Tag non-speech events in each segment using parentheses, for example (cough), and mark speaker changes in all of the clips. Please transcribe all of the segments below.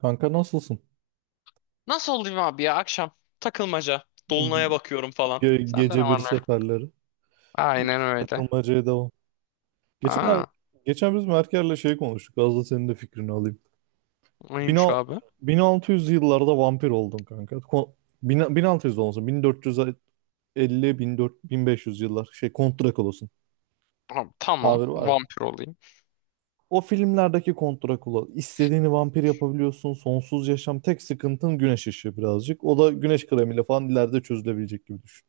Speaker 1: Kanka nasılsın?
Speaker 2: Nasıl olayım abi ya akşam takılmaca. Dolunay'a bakıyorum falan.
Speaker 1: Ge-
Speaker 2: Sende ne
Speaker 1: gece bir
Speaker 2: var ne yok?
Speaker 1: seferleri.
Speaker 2: Aynen
Speaker 1: Hiç
Speaker 2: öyle.
Speaker 1: takılmacaya devam. Geçen, er-
Speaker 2: Aa,
Speaker 1: geçen biz Merker'le şey konuştuk. Az da senin de fikrini alayım. 1000
Speaker 2: neymiş abi?
Speaker 1: 1600 yıllarda vampir oldum kanka. 1600 olmasın. 1450-1500 yıllar. Şey Kont Drakula'sın.
Speaker 2: Ha, tamam,
Speaker 1: Tabir var ya.
Speaker 2: vampir olayım.
Speaker 1: O filmlerdeki Kont Drakula. İstediğini vampir yapabiliyorsun. Sonsuz yaşam. Tek sıkıntın güneş ışığı birazcık. O da güneş kremiyle falan ileride çözülebilecek gibi düşün.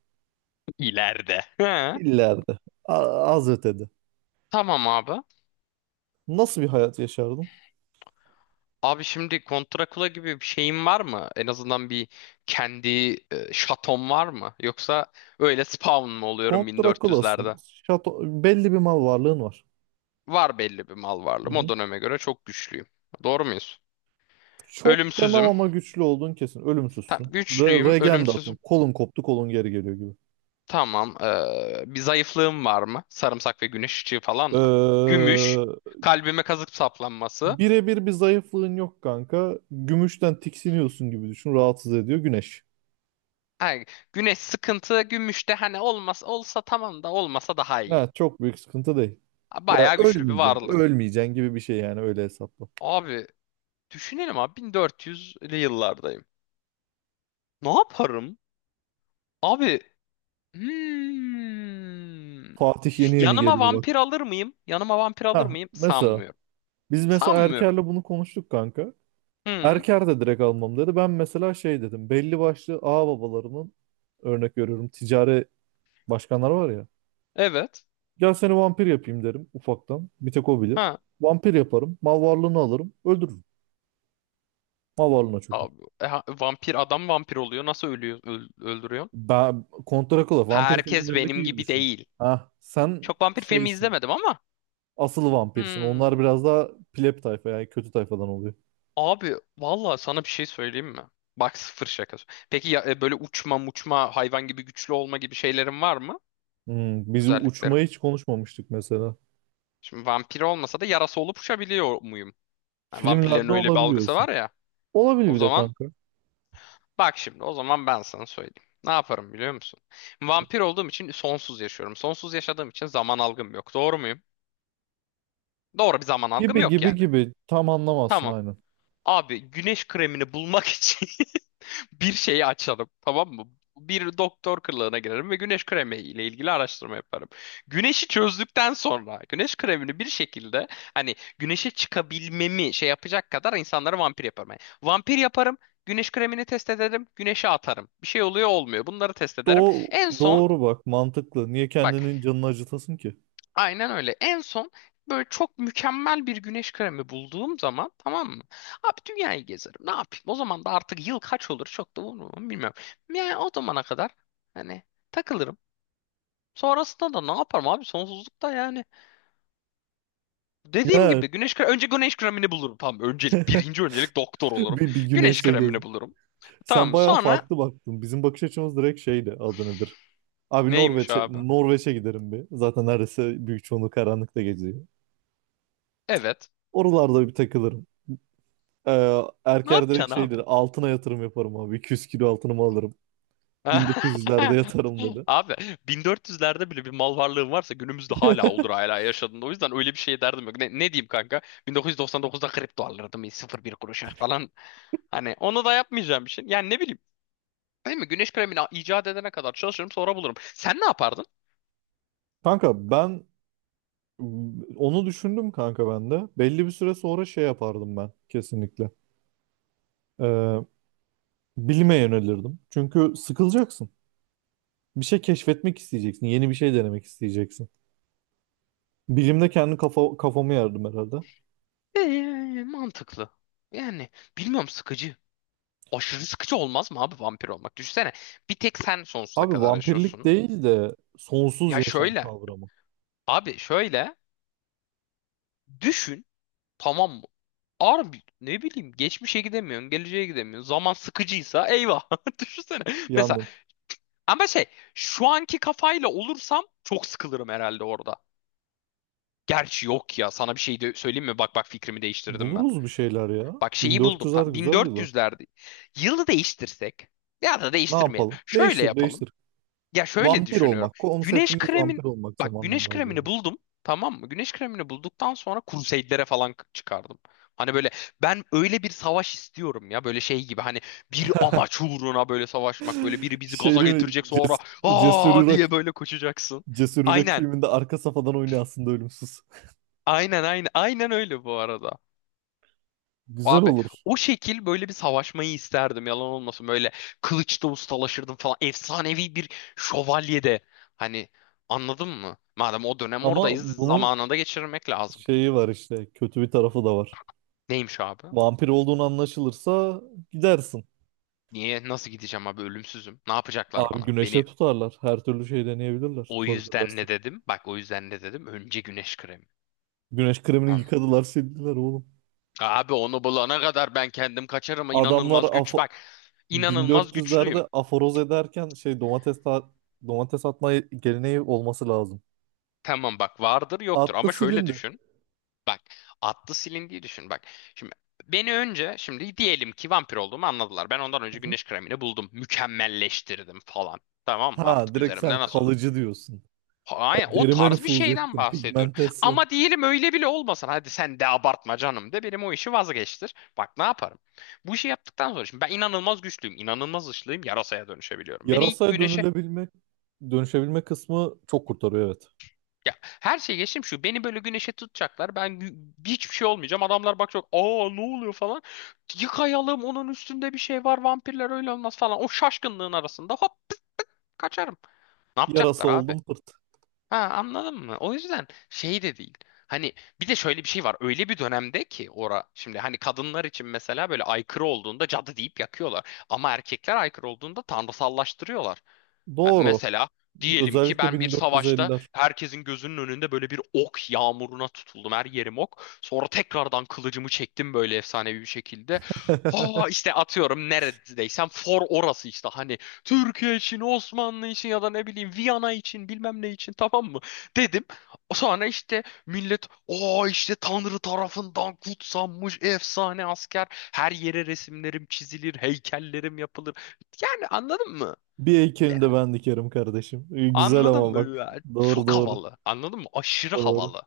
Speaker 2: İleride. He,
Speaker 1: İleride. A- Az ötede.
Speaker 2: tamam abi.
Speaker 1: Nasıl bir hayat yaşardın?
Speaker 2: Abi şimdi kontrakula gibi bir şeyin var mı? En azından bir kendi şaton var mı? Yoksa öyle spawn mı oluyorum
Speaker 1: Kont Drakula'sın.
Speaker 2: 1400'lerde?
Speaker 1: Şato, belli bir mal varlığın var.
Speaker 2: Var belli bir mal
Speaker 1: Hı
Speaker 2: varlığım. O
Speaker 1: hı.
Speaker 2: döneme göre çok güçlüyüm. Doğru muyuz?
Speaker 1: Çok demem
Speaker 2: Ölümsüzüm.
Speaker 1: ama güçlü olduğun kesin.
Speaker 2: Tam
Speaker 1: Ölümsüzsün. Re
Speaker 2: güçlüyüm,
Speaker 1: regen de
Speaker 2: ölümsüzüm.
Speaker 1: atıyorum. Kolun koptu, kolun geri geliyor gibi.
Speaker 2: Tamam. Bir zayıflığım var mı? Sarımsak ve güneş ışığı falan
Speaker 1: Ee,
Speaker 2: mı? Gümüş. Kalbime kazık saplanması.
Speaker 1: birebir bir zayıflığın yok kanka. Gümüşten tiksiniyorsun gibi düşün. Rahatsız ediyor güneş.
Speaker 2: Ha, güneş sıkıntı. Gümüş de hani olmaz, olsa tamam da olmasa daha iyi.
Speaker 1: Ha, çok büyük sıkıntı değil. Ya
Speaker 2: Bayağı güçlü bir
Speaker 1: ölmeyeceksin,
Speaker 2: varlığım.
Speaker 1: ölmeyeceksin gibi bir şey yani öyle hesapla.
Speaker 2: Abi düşünelim abi 1400'lü yıllardayım. Ne yaparım? Abi hmm.
Speaker 1: Fatih yeni yeni
Speaker 2: Yanıma
Speaker 1: geliyor
Speaker 2: vampir
Speaker 1: bak.
Speaker 2: alır mıyım? Yanıma vampir alır
Speaker 1: Ha,
Speaker 2: mıyım?
Speaker 1: mesela
Speaker 2: Sanmıyorum.
Speaker 1: biz mesela Erker'le
Speaker 2: Sanmıyorum.
Speaker 1: bunu konuştuk kanka.
Speaker 2: Hı,
Speaker 1: Erker de direkt almam dedi. Ben mesela şey dedim. Belli başlı ağababalarının örnek veriyorum ticari başkanlar var ya.
Speaker 2: evet.
Speaker 1: Gel seni vampir yapayım derim ufaktan. Bir tek o bilir. Vampir yaparım. Mal varlığını alırım. Öldürürüm. Mal varlığına çökerim.
Speaker 2: Abi, vampir adam vampir oluyor. Nasıl ölüyor, öldürüyor?
Speaker 1: Ben Contra Killa vampir
Speaker 2: Herkes
Speaker 1: filmlerindeki
Speaker 2: benim
Speaker 1: gibi
Speaker 2: gibi
Speaker 1: düşün.
Speaker 2: değil.
Speaker 1: Ha, sen
Speaker 2: Çok vampir filmi
Speaker 1: şeysin.
Speaker 2: izlemedim ama.
Speaker 1: Asıl vampirsin.
Speaker 2: Hmm.
Speaker 1: Onlar biraz daha pleb tayfa yani kötü tayfadan oluyor.
Speaker 2: Abi valla sana bir şey söyleyeyim mi? Bak sıfır şakası. Peki ya, böyle uçma muçma hayvan gibi güçlü olma gibi şeylerin var mı?
Speaker 1: Biz
Speaker 2: Özelliklerim.
Speaker 1: uçmayı hiç konuşmamıştık mesela.
Speaker 2: Şimdi vampir olmasa da yarası olup uçabiliyor muyum? Yani vampirlerin
Speaker 1: Filmlerde
Speaker 2: öyle bir algısı
Speaker 1: olabiliyorsun.
Speaker 2: var ya.
Speaker 1: Olabilir
Speaker 2: O
Speaker 1: bir de
Speaker 2: zaman
Speaker 1: kanka.
Speaker 2: bak şimdi o zaman ben sana söyleyeyim. Ne yaparım biliyor musun? Vampir olduğum için sonsuz yaşıyorum. Sonsuz yaşadığım için zaman algım yok. Doğru muyum? Doğru bir zaman algım
Speaker 1: Gibi
Speaker 2: yok
Speaker 1: gibi
Speaker 2: yani.
Speaker 1: gibi tam anlamazsın
Speaker 2: Tamam.
Speaker 1: aynen.
Speaker 2: Abi güneş kremini bulmak için (laughs) bir şeyi açalım. Tamam mı? Bir doktor kılığına girerim ve güneş kremi ile ilgili araştırma yaparım. Güneşi çözdükten sonra güneş kremini bir şekilde hani güneşe çıkabilmemi şey yapacak kadar insanları vampir yaparım. Yani vampir yaparım, güneş kremini test ederim, güneşe atarım. Bir şey oluyor olmuyor. Bunları test ederim.
Speaker 1: Doğ
Speaker 2: En son
Speaker 1: doğru bak, mantıklı. Niye
Speaker 2: bak.
Speaker 1: kendinin canını acıtasın ki?
Speaker 2: Aynen öyle. En son böyle çok mükemmel bir güneş kremi bulduğum zaman tamam mı? Abi dünyayı gezerim. Ne yapayım? O zaman da artık yıl kaç olur çok da umurum bilmiyorum. Yani o zamana kadar hani takılırım. Sonrasında da ne yaparım abi? Sonsuzlukta yani. Dediğim
Speaker 1: Ya
Speaker 2: gibi güneş kremi, önce güneş kremini bulurum. Tamam öncelik birinci öncelik doktor
Speaker 1: (laughs)
Speaker 2: olurum.
Speaker 1: bir
Speaker 2: Güneş
Speaker 1: güneşle gez.
Speaker 2: kremini bulurum. Tamam
Speaker 1: Sen
Speaker 2: mı?
Speaker 1: bayağı
Speaker 2: Sonra
Speaker 1: farklı baktın. Bizim bakış açımız direkt şeydi, adı nedir? Abi
Speaker 2: neymiş
Speaker 1: Norveç'e
Speaker 2: abi?
Speaker 1: Norveç'e giderim bir. Zaten neredeyse büyük çoğunluğu karanlıkta geçiyor.
Speaker 2: Evet.
Speaker 1: Oralarda bir takılırım. Ee,
Speaker 2: Ne
Speaker 1: Erker
Speaker 2: yapacaksın
Speaker 1: direkt
Speaker 2: abi?
Speaker 1: şeydir, altına yatırım yaparım abi. 200 kilo altınımı alırım.
Speaker 2: (laughs)
Speaker 1: 1900'lerde yatarım dedi.
Speaker 2: Abi 1400'lerde bile bir mal varlığım varsa günümüzde hala olur hala yaşadığında. O yüzden öyle bir şey derdim yok. Ne diyeyim kanka? 1999'da kripto alırdım sıfır bir kuruşa falan. Hani onu da yapmayacağım bir şey. Yani ne bileyim. Değil mi? Güneş kremini icat edene kadar çalışırım sonra bulurum. Sen ne yapardın?
Speaker 1: (laughs) Kanka ben Onu düşündüm kanka ben de. Belli bir süre sonra şey yapardım ben kesinlikle. Ee, bilime yönelirdim. Çünkü sıkılacaksın. Bir şey keşfetmek isteyeceksin. Yeni bir şey denemek isteyeceksin. Bilimde kendi kafamı yardım herhalde.
Speaker 2: Mantıklı. Yani bilmiyorum sıkıcı. Aşırı sıkıcı olmaz mı abi vampir olmak? Düşünsene bir tek sen sonsuza
Speaker 1: Abi
Speaker 2: kadar
Speaker 1: vampirlik
Speaker 2: yaşıyorsun.
Speaker 1: değil de sonsuz
Speaker 2: Ya
Speaker 1: yaşam
Speaker 2: şöyle.
Speaker 1: kavramı.
Speaker 2: Abi şöyle. Düşün. Tamam mı? Abi ne bileyim geçmişe gidemiyorsun, geleceğe gidemiyorsun. Zaman sıkıcıysa eyvah. (laughs) Düşünsene. Mesela
Speaker 1: Yalnız
Speaker 2: ama şey şu anki kafayla olursam çok sıkılırım herhalde orada. Gerçi yok ya sana bir şey de söyleyeyim mi? Bak bak fikrimi değiştirdim ben.
Speaker 1: buluruz bir şeyler ya.
Speaker 2: Bak şeyi buldum.
Speaker 1: 1400'ler
Speaker 2: Tam
Speaker 1: güzel yıllar.
Speaker 2: 1400'lerde. Yılı değiştirsek ya da
Speaker 1: Ne
Speaker 2: değiştirmeyelim.
Speaker 1: yapalım?
Speaker 2: Şöyle
Speaker 1: Değiştir,
Speaker 2: yapalım.
Speaker 1: değiştir.
Speaker 2: Ya şöyle
Speaker 1: Vampir
Speaker 2: düşünüyorum.
Speaker 1: olmak.
Speaker 2: Güneş
Speaker 1: Konseptimiz
Speaker 2: kremin
Speaker 1: vampir olmak
Speaker 2: bak
Speaker 1: zamandan
Speaker 2: güneş
Speaker 1: daha ziyade.
Speaker 2: kremini buldum. Tamam mı? Güneş kremini bulduktan sonra Crusade'lere falan çıkardım. Hani böyle ben öyle bir savaş istiyorum ya böyle şey gibi hani bir
Speaker 1: (laughs)
Speaker 2: amaç uğruna böyle savaşmak böyle biri bizi gaza
Speaker 1: Şeyini
Speaker 2: getirecek sonra
Speaker 1: cesur
Speaker 2: aa diye böyle koşacaksın.
Speaker 1: Cesur Yürek
Speaker 2: Aynen.
Speaker 1: filminde arka safadan oynuyor aslında ölümsüz.
Speaker 2: Aynen aynen aynen öyle bu arada.
Speaker 1: (laughs) Güzel
Speaker 2: Abi
Speaker 1: olur.
Speaker 2: o şekil böyle bir savaşmayı isterdim yalan olmasın. Böyle kılıçta ustalaşırdım falan. Efsanevi bir şövalyede. Hani anladın mı? Madem o dönem
Speaker 1: Ama
Speaker 2: oradayız
Speaker 1: bunun
Speaker 2: zamanında geçirmek lazım.
Speaker 1: şeyi var işte. Kötü bir tarafı da var.
Speaker 2: Neymiş abi?
Speaker 1: Vampir olduğunu anlaşılırsa gidersin.
Speaker 2: Niye? Nasıl gideceğim abi? Ölümsüzüm. Ne yapacaklar
Speaker 1: Abi
Speaker 2: bana? Beni
Speaker 1: güneşe tutarlar. Her türlü şey deneyebilirler.
Speaker 2: o yüzden
Speaker 1: Tutabilirlerse.
Speaker 2: ne dedim? Bak o yüzden ne dedim? Önce güneş kremi.
Speaker 1: Güneş kremini
Speaker 2: Anla.
Speaker 1: yıkadılar sildiler oğlum.
Speaker 2: Abi onu bulana kadar ben kendim kaçarım.
Speaker 1: Adamlar
Speaker 2: İnanılmaz güç. Bak inanılmaz güçlüyüm.
Speaker 1: 1400'lerde aforoz ederken şey domates atma geleneği olması lazım.
Speaker 2: Tamam bak vardır yoktur
Speaker 1: Attı
Speaker 2: ama şöyle
Speaker 1: silindi. Hı
Speaker 2: düşün. Bak atlı silindiği düşün bak. Şimdi beni önce şimdi diyelim ki vampir olduğumu anladılar. Ben ondan önce
Speaker 1: hı.
Speaker 2: güneş kremini buldum. Mükemmelleştirdim falan. Tamam mı?
Speaker 1: Ha,
Speaker 2: Artık
Speaker 1: direkt
Speaker 2: üzerimde
Speaker 1: sen
Speaker 2: nasıl olur?
Speaker 1: kalıcı diyorsun. Ya
Speaker 2: Hayır, o
Speaker 1: derime
Speaker 2: tarz bir
Speaker 1: nüfuz
Speaker 2: şeyden
Speaker 1: ettim.
Speaker 2: bahsediyorum.
Speaker 1: Pigmentasyon.
Speaker 2: Ama diyelim öyle bile olmasın. Hadi sen de abartma canım de benim o işi vazgeçtir. Bak ne yaparım? Bu işi yaptıktan sonra şimdi ben inanılmaz güçlüyüm. İnanılmaz ışlıyım. Yarasaya dönüşebiliyorum. Beni ilk
Speaker 1: Yarasaya
Speaker 2: güneşe.
Speaker 1: dönülebilmek, dönüşebilme kısmı çok kurtarıyor, evet.
Speaker 2: Ya her şeyi geçtim şu. Beni böyle güneşe tutacaklar. Ben hiçbir şey olmayacağım. Adamlar bakacak. Aa ne oluyor falan. Yıkayalım onun üstünde bir şey var. Vampirler öyle olmaz falan. O şaşkınlığın arasında hop kaçarım. Ne
Speaker 1: Yarasa
Speaker 2: yapacaklar abi?
Speaker 1: oldum pırt.
Speaker 2: Ha anladın mı? O yüzden şey de değil. Hani bir de şöyle bir şey var. Öyle bir dönemde ki ora şimdi hani kadınlar için mesela böyle aykırı olduğunda cadı deyip yakıyorlar. Ama erkekler aykırı olduğunda tanrısallaştırıyorlar. Ha,
Speaker 1: Doğru.
Speaker 2: mesela diyelim ki
Speaker 1: Özellikle
Speaker 2: ben bir savaşta
Speaker 1: 1450'ler.
Speaker 2: herkesin gözünün önünde böyle bir ok yağmuruna tutuldum. Her yerim ok. Sonra tekrardan kılıcımı çektim böyle efsanevi bir şekilde. Aa,
Speaker 1: (laughs)
Speaker 2: işte atıyorum neredeysem for orası işte hani Türkiye için, Osmanlı için ya da ne bileyim Viyana için bilmem ne için tamam mı dedim. Sonra işte millet o işte Tanrı tarafından kutsanmış efsane asker her yere resimlerim çizilir heykellerim yapılır yani anladın mı?
Speaker 1: Bir heykelini de ben dikerim kardeşim. Güzel
Speaker 2: Anladın
Speaker 1: ama
Speaker 2: mı?
Speaker 1: bak.
Speaker 2: Ya,
Speaker 1: Doğru
Speaker 2: çok
Speaker 1: doğru.
Speaker 2: havalı. Anladın mı? Aşırı
Speaker 1: Doğru.
Speaker 2: havalı.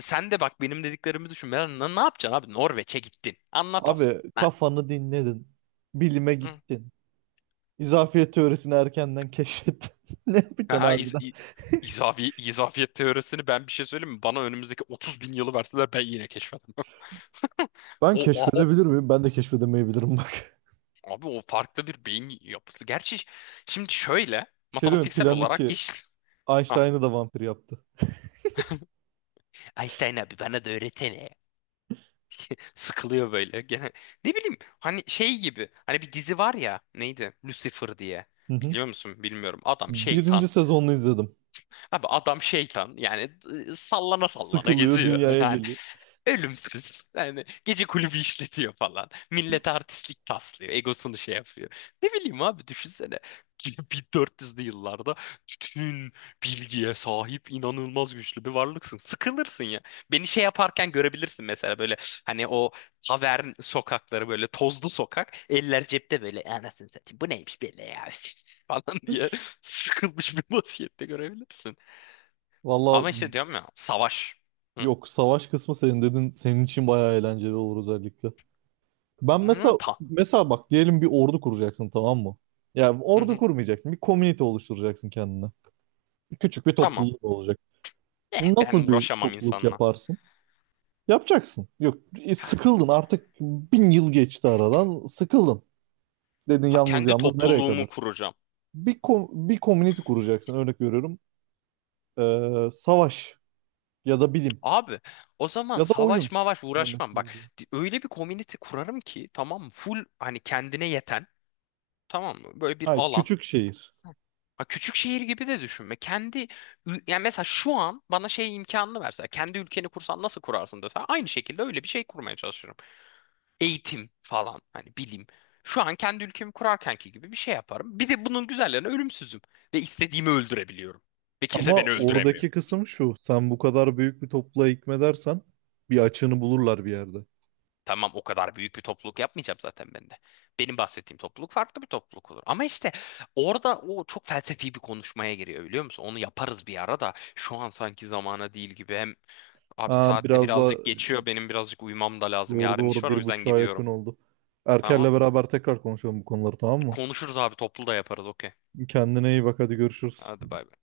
Speaker 2: Sen de bak benim dediklerimi düşün. Ne yapacaksın abi? Norveç'e gittin. Anlat as.
Speaker 1: Abi
Speaker 2: Ha,
Speaker 1: kafanı dinledin. Bilime
Speaker 2: hı.
Speaker 1: gittin. İzafiyet teorisini erkenden keşfettin. (laughs) Ne yapacaksın
Speaker 2: Aha,
Speaker 1: harbiden?
Speaker 2: izafiyet teorisini ben bir şey söyleyeyim mi? Bana önümüzdeki 30 bin yılı verseler ben yine keşfederim.
Speaker 1: Ben
Speaker 2: O, o, o-
Speaker 1: keşfedebilir miyim? Ben de keşfedemeyebilirim bak.
Speaker 2: Abi o farklı bir beyin yapısı. Gerçi şimdi şöyle
Speaker 1: (laughs) Şey değil mi?
Speaker 2: matematiksel
Speaker 1: Plan
Speaker 2: olarak
Speaker 1: 2.
Speaker 2: iş... Ah,
Speaker 1: Einstein'ı da vampir yaptı.
Speaker 2: Einstein abi bana da öğretene. Sıkılıyor böyle. Gene ne bileyim hani şey gibi. Hani bir dizi var ya neydi? Lucifer diye.
Speaker 1: Hı hı.
Speaker 2: Biliyor musun? Bilmiyorum. Adam
Speaker 1: Birinci
Speaker 2: şeytan.
Speaker 1: sezonunu izledim.
Speaker 2: Abi adam şeytan. Yani sallana sallana
Speaker 1: Sıkılıyor,
Speaker 2: geziyor. (laughs)
Speaker 1: dünyaya
Speaker 2: Yani
Speaker 1: geliyor.
Speaker 2: ölümsüz. Yani gece kulübü işletiyor falan. Millete artistlik taslıyor. Egosunu şey yapıyor. Ne bileyim abi düşünsene. 1400'lü yıllarda bütün bilgiye sahip inanılmaz güçlü bir varlıksın. Sıkılırsın ya. Beni şey yaparken görebilirsin mesela böyle hani o tavern sokakları böyle tozlu sokak. Eller cepte böyle anasını satayım bu neymiş böyle ya (laughs) falan diye sıkılmış bir vaziyette görebilirsin.
Speaker 1: Valla,
Speaker 2: Ama işte diyorum ya savaş. Hı.
Speaker 1: yok, savaş kısmı senin dedin, senin için bayağı eğlenceli olur özellikle. Ben
Speaker 2: Hı,
Speaker 1: mesela mesela bak, diyelim bir ordu kuracaksın, tamam mı? Yani
Speaker 2: hı
Speaker 1: ordu
Speaker 2: hı.
Speaker 1: kurmayacaksın. Bir komünite oluşturacaksın kendine. Küçük bir
Speaker 2: Tamam.
Speaker 1: topluluk olacak.
Speaker 2: Eh ben
Speaker 1: Nasıl bir
Speaker 2: uğraşamam
Speaker 1: topluluk
Speaker 2: insanla.
Speaker 1: yaparsın? Yapacaksın. Yok,
Speaker 2: Ha,
Speaker 1: sıkıldın artık, 1000 yıl geçti aradan, sıkıldın. Dedin
Speaker 2: ha,
Speaker 1: yalnız
Speaker 2: kendi
Speaker 1: yalnız nereye
Speaker 2: topluluğumu
Speaker 1: kadar?
Speaker 2: kuracağım.
Speaker 1: Bir community kuracaksın örnek veriyorum. Savaş ya da bilim
Speaker 2: Abi o zaman
Speaker 1: ya da
Speaker 2: savaş
Speaker 1: oyun,
Speaker 2: mavaş
Speaker 1: örnek
Speaker 2: uğraşmam. Bak
Speaker 1: veriyorum.
Speaker 2: öyle bir community kurarım ki tamam mı? Full hani kendine yeten tamam mı? Böyle bir
Speaker 1: Ha,
Speaker 2: alan.
Speaker 1: küçük şehir.
Speaker 2: Ha, küçük şehir gibi de düşünme. Kendi yani mesela şu an bana şey imkanını verse kendi ülkeni kursan nasıl kurarsın dese aynı şekilde öyle bir şey kurmaya çalışırım. Eğitim falan hani bilim. Şu an kendi ülkemi kurarkenki gibi bir şey yaparım. Bir de bunun güzellerine ölümsüzüm ve istediğimi öldürebiliyorum. Ve kimse
Speaker 1: Ama
Speaker 2: beni öldüremiyor.
Speaker 1: oradaki kısım şu. Sen bu kadar büyük bir topluğa hükmedersen bir açığını bulurlar bir yerde.
Speaker 2: Tamam o kadar büyük bir topluluk yapmayacağım zaten ben de. Benim bahsettiğim topluluk farklı bir topluluk olur. Ama işte orada o çok felsefi bir konuşmaya giriyor biliyor musun? Onu yaparız bir ara da şu an sanki zamana değil gibi. Hem abi
Speaker 1: Ha,
Speaker 2: saatte
Speaker 1: biraz da
Speaker 2: birazcık geçiyor benim birazcık uyumam da lazım.
Speaker 1: Doğru
Speaker 2: Yarın iş
Speaker 1: doğru,
Speaker 2: var o
Speaker 1: bir
Speaker 2: yüzden
Speaker 1: buçuğa yakın
Speaker 2: gidiyorum.
Speaker 1: oldu.
Speaker 2: Tamam.
Speaker 1: Erker'le beraber tekrar konuşalım bu konuları, tamam mı?
Speaker 2: Konuşuruz abi toplu da yaparız okey.
Speaker 1: Kendine iyi bak, hadi görüşürüz.
Speaker 2: Hadi bay bay.